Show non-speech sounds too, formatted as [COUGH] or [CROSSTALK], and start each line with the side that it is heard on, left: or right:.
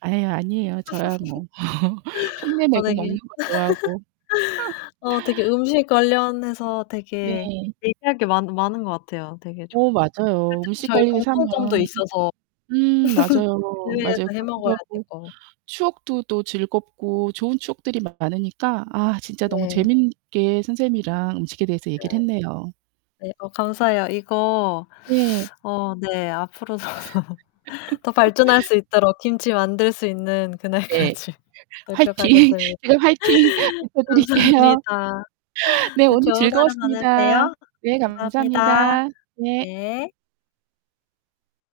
right: 아이, 아니에요. 저야 뭐. [LAUGHS] 흉내
left: [LAUGHS] 아
right: 내고
left: 되게
right: 먹는
left: [LAUGHS]
right: 거 좋아하고.
left: 어 되게
right: [LAUGHS]
left: 음식 관련해서 되게
right: 네.
left: 얘기할 게 많 많은 것 같아요 되게
right: 어
left: 좋고. 그
right: 맞아요.
left: 특히
right: 음식
left: 저희
right: 관련해서
left: 공통점도
right: 하면
left: 있어서
right: 음 맞아요.
left: [LAUGHS] 해외에서
right: 맞아요.
left: 해
right: 그렇기도
left: 먹어야
right: 하고
left: 되고
right: 추억도 또 즐겁고 좋은 추억들이 많으니까 아 진짜 너무
left: 네.
right: 재밌게 선생님이랑 음식에 대해서
left: 네.
right: 얘기를 했네요.
left: 네. 어 감사해요. 이거
right: 네.
left: 어 네 앞으로도 더 더 발전할
right: [LAUGHS]
left: 수 있도록 김치 만들 수 있는
right: 네.
left: 그날까지
right: 화이팅.
left: 노력하겠습니다.
right: 제가 '화이팅.' 외쳐드릴게요.
left: 감사합니다.
right: 네.
left: 네.
right: 오늘
left: 좋은 하루
right: 즐거웠습니다.
left: 보내세요.
right: 네.
left: 감사합니다.
right: 감사합니다. 네.
left: 네.